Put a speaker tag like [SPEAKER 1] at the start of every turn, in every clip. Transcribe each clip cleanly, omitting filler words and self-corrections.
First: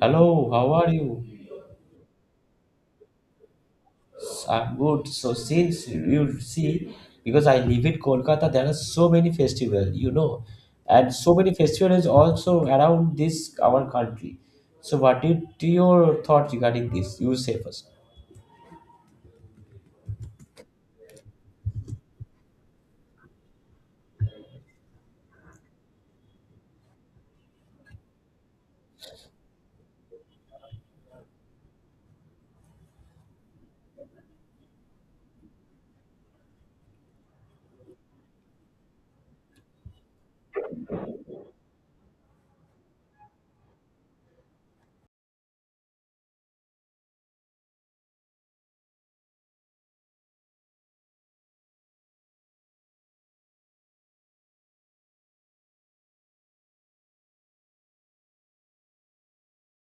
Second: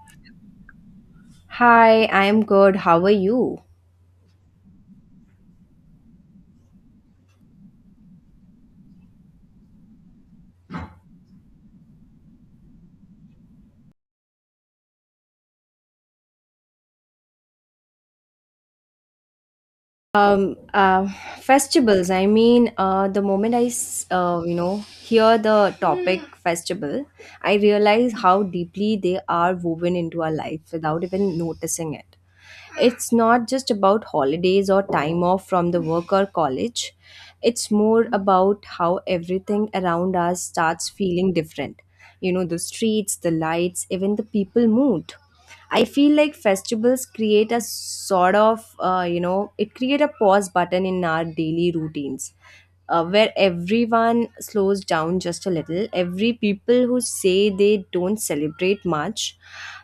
[SPEAKER 1] Hello, how are you?
[SPEAKER 2] Hi, I'm good. How are you?
[SPEAKER 1] I'm good. So since you see, because I live in Kolkata, there are so many festivals, you know, and so many festivals also around this our country. So what did your thought regarding this? You say first.
[SPEAKER 2] Um, uh, Festivals. I mean, the moment I hear the topic festival, I realize how deeply they are woven into our life without even noticing it. It's not just about holidays or time off from the work or college. It's more about how everything around us starts feeling different. You know, the streets, the lights, even the people mood. I feel like festivals create a sort of, it create a pause button in our daily routines where everyone slows down just a little. Every people who say they don't celebrate much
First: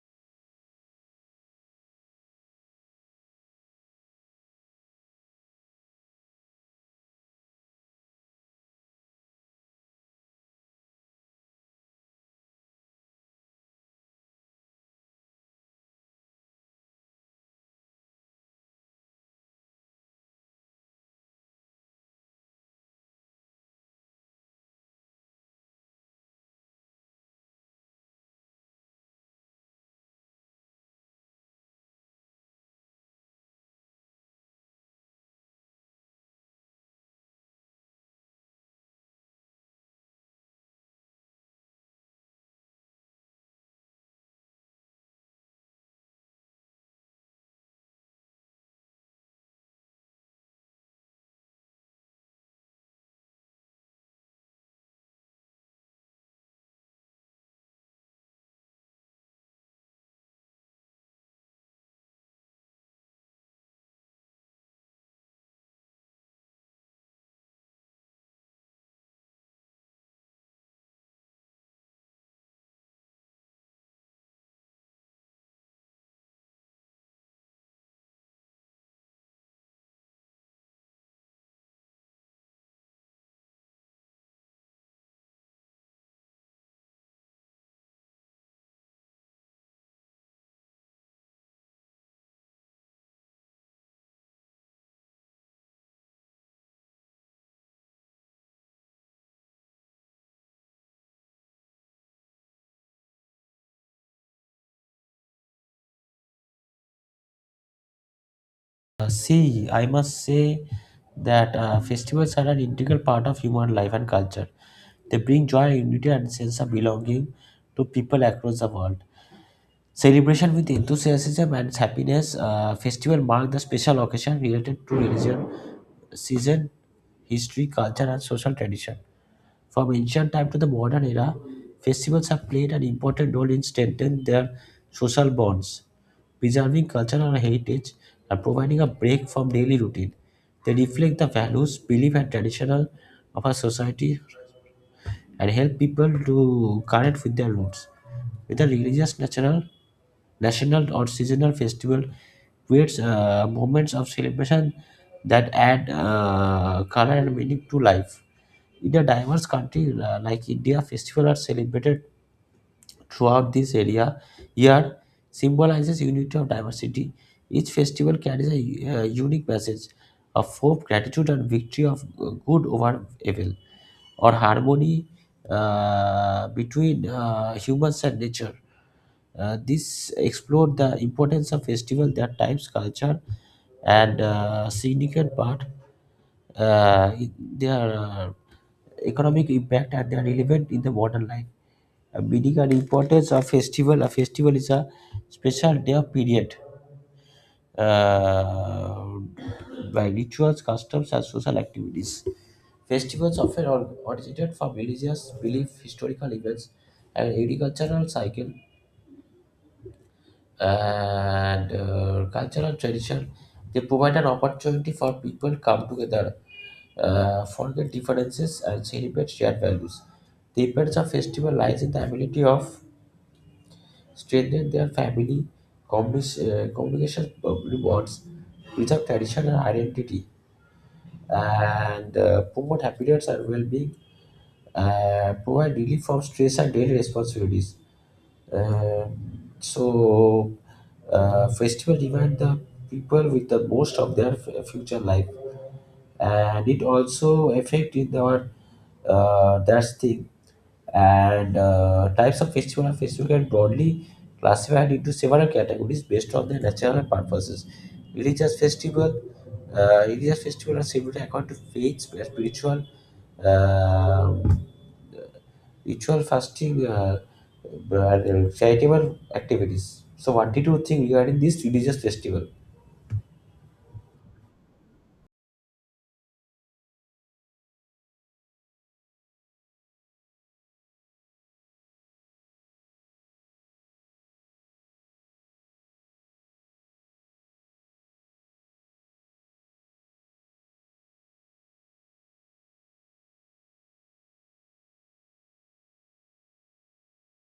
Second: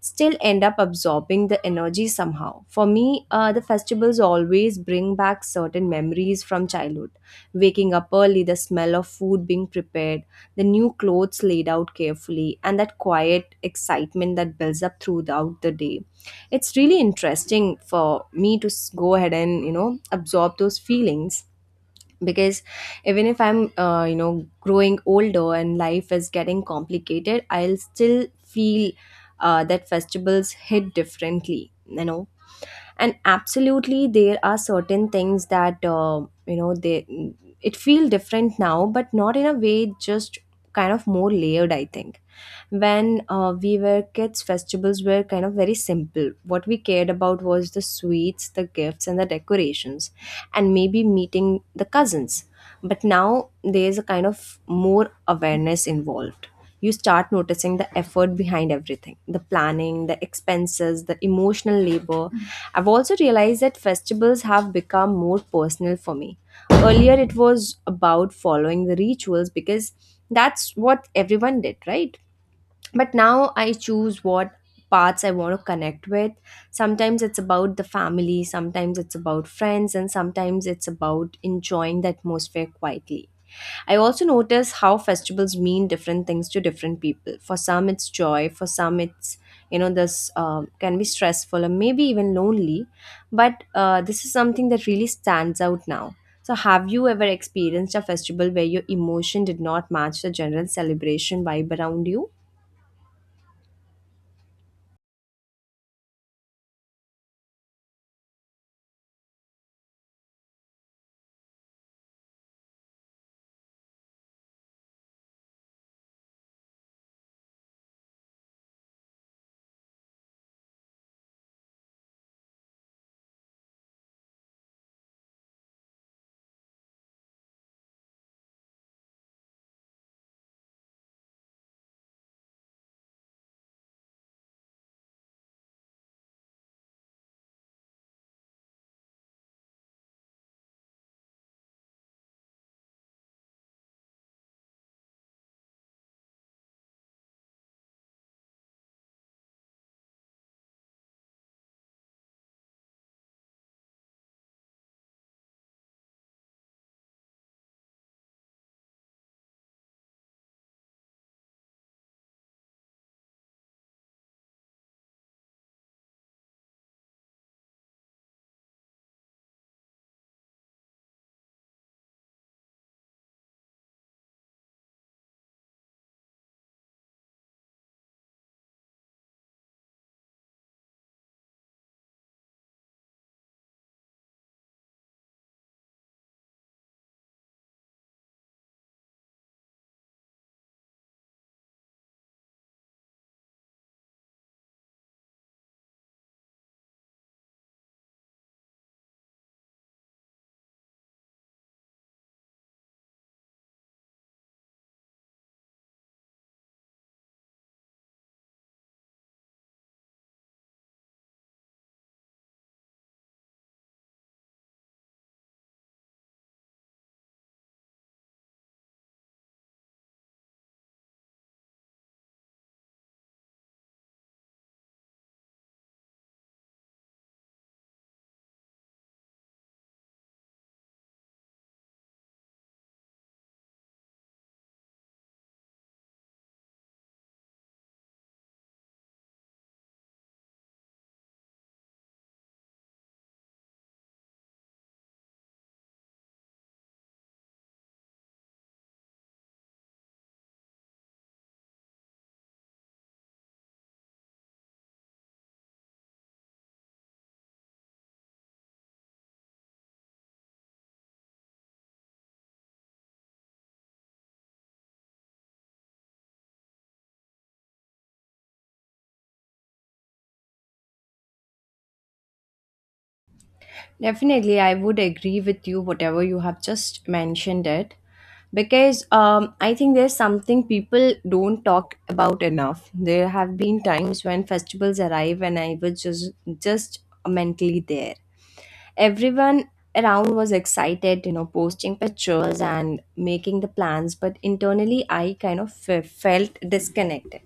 [SPEAKER 2] still end up absorbing the energy somehow. For me, the festivals always bring back certain memories from childhood. Waking up early, the smell of food being prepared, the new clothes laid out carefully, and that quiet excitement that builds up throughout the day. It's really interesting for me to go ahead and, you know, absorb those feelings because even if I'm you know growing older and life is getting complicated I'll still feel that festivals hit differently you know. And absolutely there are certain things that you know they it feel different now, but not in a way, just kind of more layered I think. When we were kids festivals were kind of very simple. What we cared about was the sweets, the gifts, and the decorations, and maybe meeting the cousins. But now there's a kind of more awareness involved. You start noticing the effort behind everything, the planning, the expenses, the emotional labor. I've also realized that festivals have become more personal for me. Earlier it was about following the rituals because that's what everyone did, right? But now I choose what parts I want to connect with. Sometimes it's about the family, sometimes it's about friends, and sometimes it's about enjoying the atmosphere quietly. I also notice how festivals mean different things to different people. For some it's joy, for some it's, you know, this can be stressful or maybe even lonely. But this is something that really stands out now. So have you ever experienced a festival where your emotion did not match the general celebration vibe around you?
[SPEAKER 1] See, I must say that festivals are an integral part of human life and culture. They bring joy, unity, and sense of belonging to people across the world. Celebration with enthusiasm and happiness, festival mark the special occasion related to religion, season, history, culture, and social tradition. From ancient time to the modern era, festivals have played an important role in strengthening their social bonds, preserving cultural heritage, and providing a break from daily routine. They reflect the values, belief, and traditional of our society and help people to connect with their roots. With a religious natural National or seasonal festival creates moments of celebration that add color and meaning to life. In a diverse country like India, festivals are celebrated throughout this area. Year symbolizes unity of diversity. Each festival carries a unique message of hope, gratitude, and victory of good over evil or harmony between humans and nature. This explored the importance of festival, their times, culture, and significant part, in their economic impact, and their relevant in the modern life. Meaning and importance of festival. A festival is a special day or period uh, by rituals, customs, and social activities. Festivals often are originated from religious belief, historical events, and agricultural cycle and cultural tradition. They provide an opportunity for people to come together, forget differences, and celebrate shared values. The importance of festival lies in the ability of strengthening their family, communication bonds, preserve tradition and identity and promote happiness and well-being, provide relief from stress and daily responsibilities. Uh, so, festival remind the people with the most of their future life and it also affected our that's thing and types of festival festival can broadly classified into several categories based on their nature and purposes religious festival. Religious festival are similar according to faith spiritual uh, ritual fasting, charitable activities. So what did you think regarding this religious festival?
[SPEAKER 2] Definitely, I would agree with you, whatever you have just mentioned it. Because I think there's something people don't talk about enough. There have been times when festivals arrive and I was just mentally there. Everyone around was excited, you know, posting pictures and making the plans, but internally I kind of felt disconnected.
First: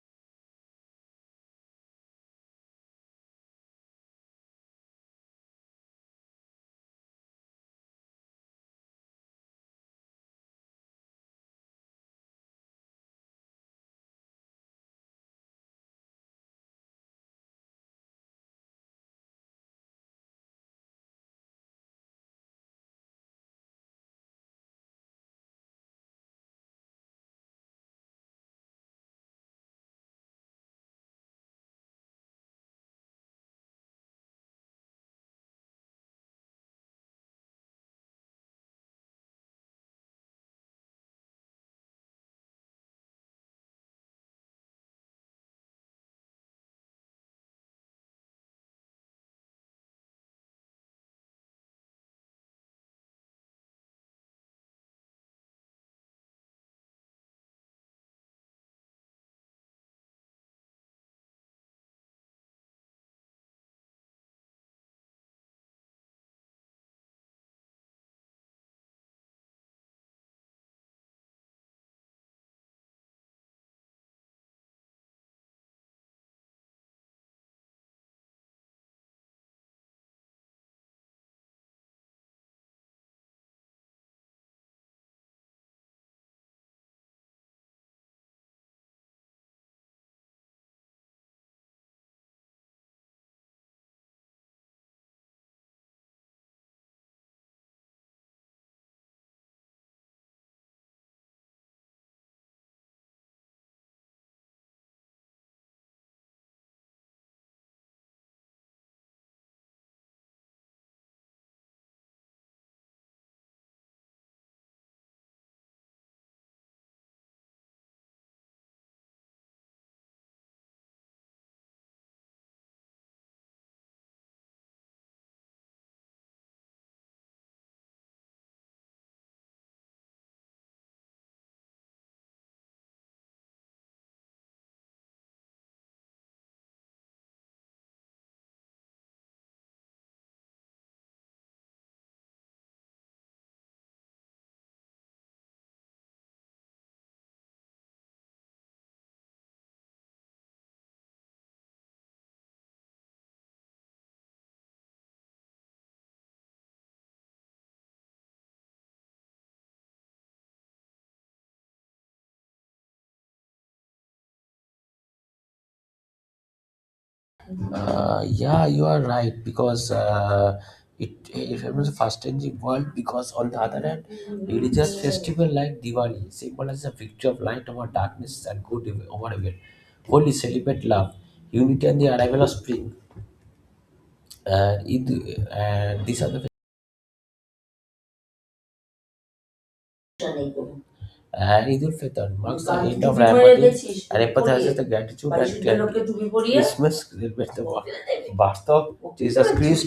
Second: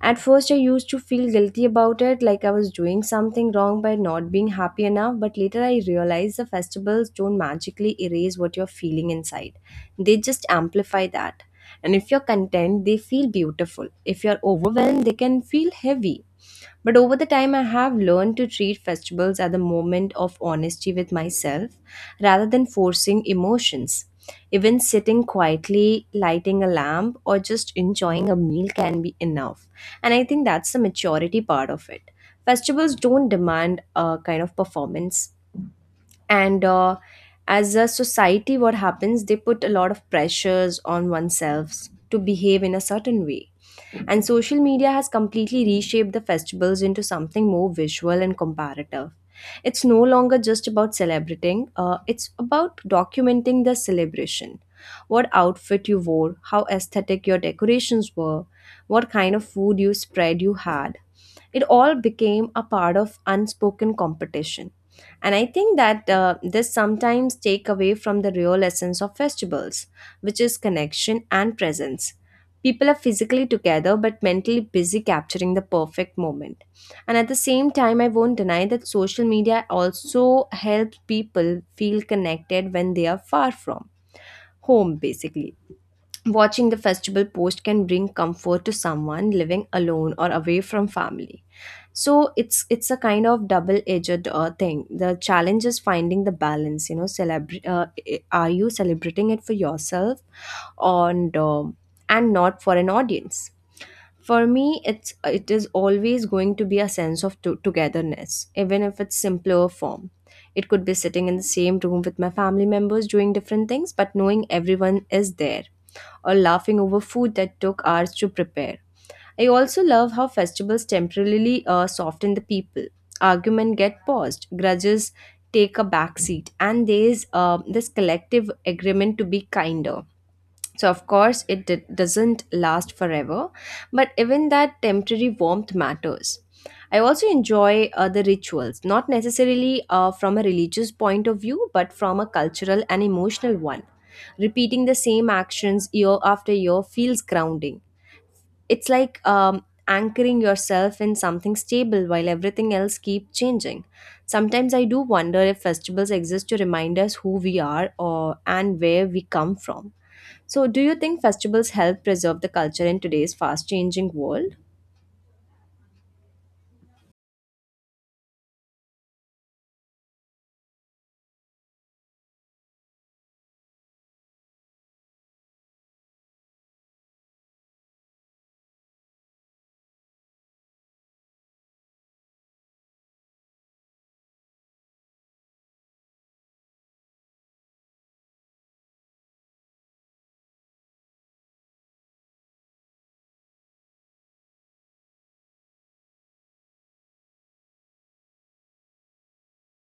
[SPEAKER 2] At first, I used to feel guilty about it, like I was doing something wrong by not being happy enough, but later I realized the festivals don't magically erase what you're feeling inside. They just amplify that. And if you're content, they feel beautiful. If you're overwhelmed, they can feel heavy. But over the time, I have learned to treat festivals at the moment of honesty with myself rather than forcing emotions. Even sitting quietly, lighting a lamp, or just enjoying a meal can be enough. And I think that's the maturity part of it. Festivals don't demand a kind of performance. And as a society, what happens, they put a lot of pressures on oneself to behave in a certain way, and social media has completely reshaped the festivals into something more visual and comparative. It's no longer just about celebrating, it's about documenting the celebration. What outfit you wore, how aesthetic your decorations were, what kind of food you spread you had. It all became a part of unspoken competition. And I think that this sometimes take away from the real essence of festivals, which is connection and presence. People are physically together but mentally busy capturing the perfect moment. And at the same time, I won't deny that social media also helps people feel connected when they are far from home, basically. Watching the festival post can bring comfort to someone living alone or away from family. So it's a kind of double edged thing. The challenge is finding the balance, you know, are you celebrating it for yourself and and not for an audience? For me it is always going to be a sense of togetherness, even if it's simpler form. It could be sitting in the same room with my family members doing different things but knowing everyone is there, or laughing over food that took hours to prepare. I also love how festivals temporarily soften the people. Argument get paused, grudges take a backseat, and there's this collective agreement to be kinder. So of course, it doesn't last forever, but even that temporary warmth matters. I also enjoy the rituals, not necessarily from a religious point of view, but from a cultural and emotional one. Repeating the same actions year after year feels grounding. It's like anchoring yourself in something stable while everything else keep changing. Sometimes I do wonder if festivals exist to remind us who we are, or and where we come from. So do you think festivals help preserve the culture in today's fast changing world?
[SPEAKER 1] Yeah, you are right, because it was a fast-changing world. Because on the other hand, religious festival like Diwali symbolizes a victory of light over darkness and good over evil. Holi celebrate love, unity, and the arrival of spring. Uh, Eid, these are the, and Eid ul Fitr marks the end of Ramadan and emphasizes the gratitude, and Christmas celebrates the birth of Jesus Christ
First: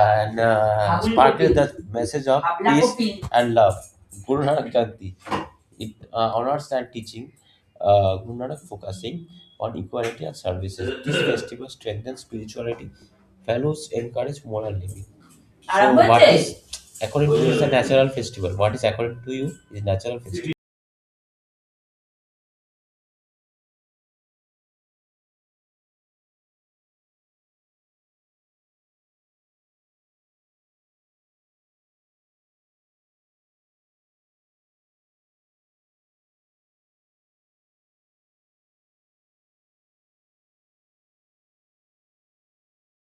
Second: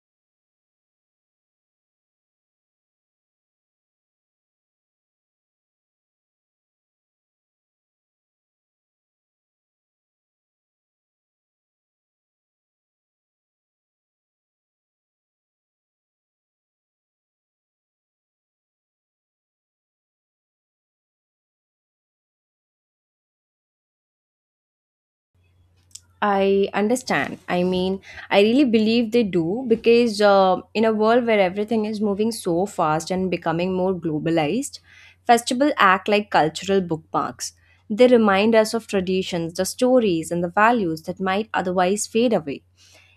[SPEAKER 1] and sparkles the message of peace and love. Guru Nanak Jayanti. It honors and teaching Guru Nanak, focusing on equality and services. This festival strengthens spirituality, values encourage moral living. So, what is according to you is a natural festival? What is according to you is natural festival?
[SPEAKER 2] I understand. I mean, I really believe they do because in a world where everything is moving so fast and becoming more globalized, festivals act like cultural bookmarks. They remind us of traditions, the stories, and the values that might otherwise fade away.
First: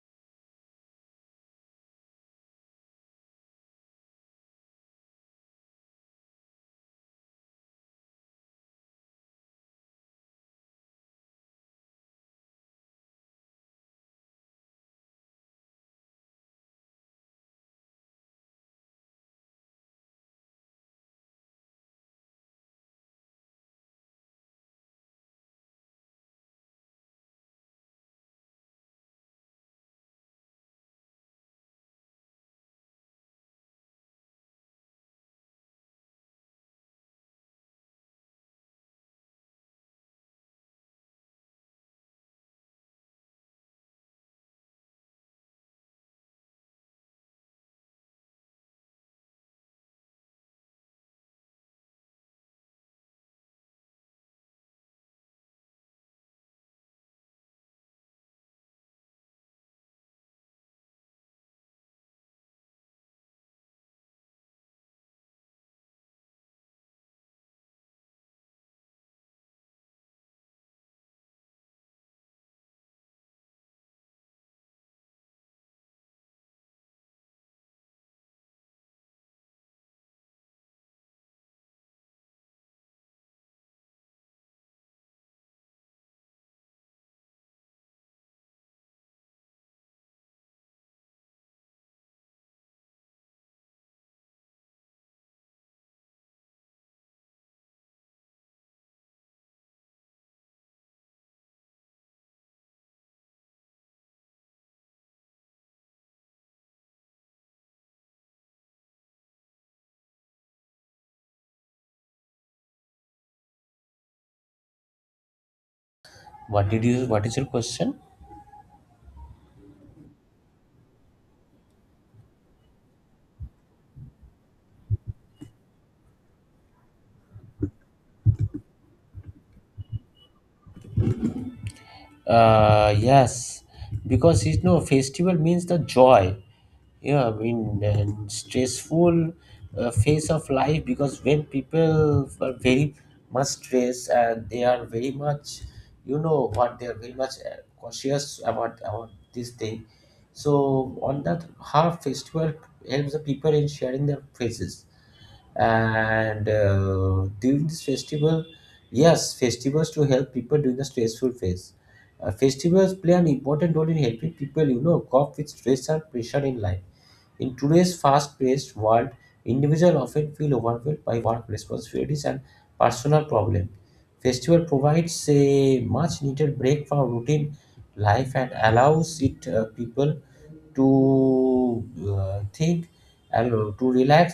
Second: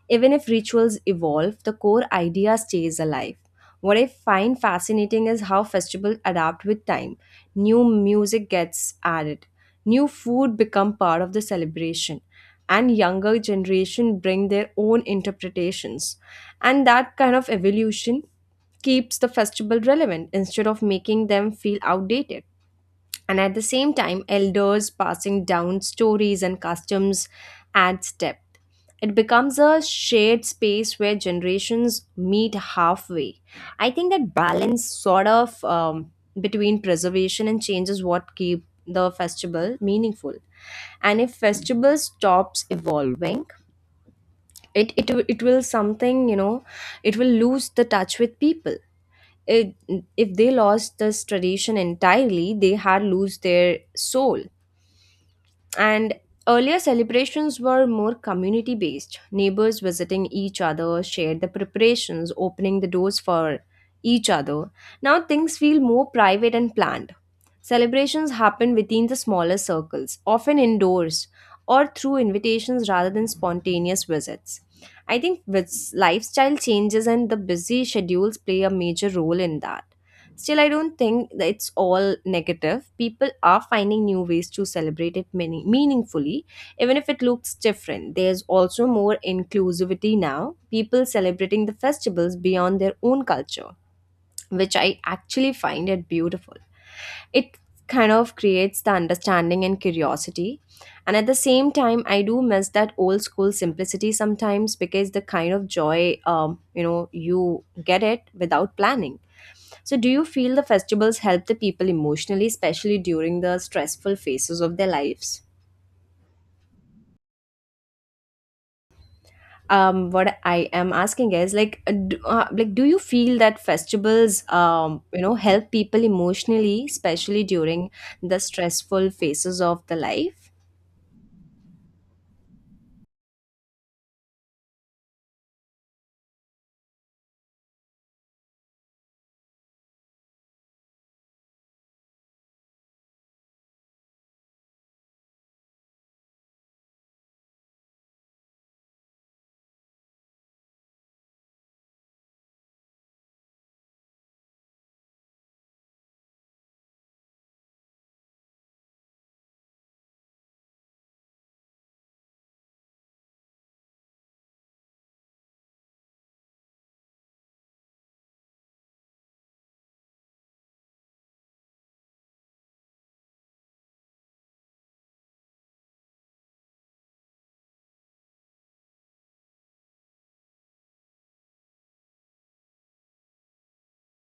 [SPEAKER 2] Even if rituals evolve, the core idea stays alive. What I find fascinating is how festivals adapt with time. New music gets added, new food become part of the celebration, and younger generation bring their own interpretations. And that kind of evolution keeps the festival relevant instead of making them feel outdated. And at the same time, elders passing down stories and customs add depth. It becomes a shared space where generations meet halfway. I think that balance sort of between preservation and change is what keep the festival meaningful. And if festival stops evolving, it will something, you know, it will lose the touch with people. It, if they lost this tradition entirely, they had lose their soul. And earlier celebrations were more community based. Neighbors visiting each other, shared the preparations, opening the doors for each other. Now things feel more private and planned. Celebrations happen within the smaller circles, often indoors or through invitations rather than spontaneous visits. I think with lifestyle changes and the busy schedules play a major role in that. Still, I don't think that it's all negative. People are finding new ways to celebrate it many, meaningfully, even if it looks different. There's also more inclusivity now, people celebrating the festivals beyond their own culture, which I actually find it beautiful. It kind of creates the understanding and curiosity. And at the same time I do miss that old school simplicity sometimes, because the kind of joy you know you get it without planning. So do you feel the festivals help the people emotionally, especially during the stressful phases of their lives?
[SPEAKER 1] What did you? What is your question?
[SPEAKER 2] What I am asking is, like do, like do you feel that festivals you know help people emotionally especially during the stressful phases of the life?
[SPEAKER 1] Yes, because you know, festival means the joy. Yeah, I mean, and stressful phase of life, because when people are very much stressed and they are very much, you know, what they are very much cautious about this thing. So on that, half festival helps the people in sharing their faces and during this festival, yes, festivals to help people during the stressful phase. Festivals play an important role in helping people, you know, cope with stress and pressure in life. In today's fast-paced world, individuals often feel overwhelmed by work responsibilities and personal problems. Festival provides a much needed break from routine life and allows it people to think and to relax,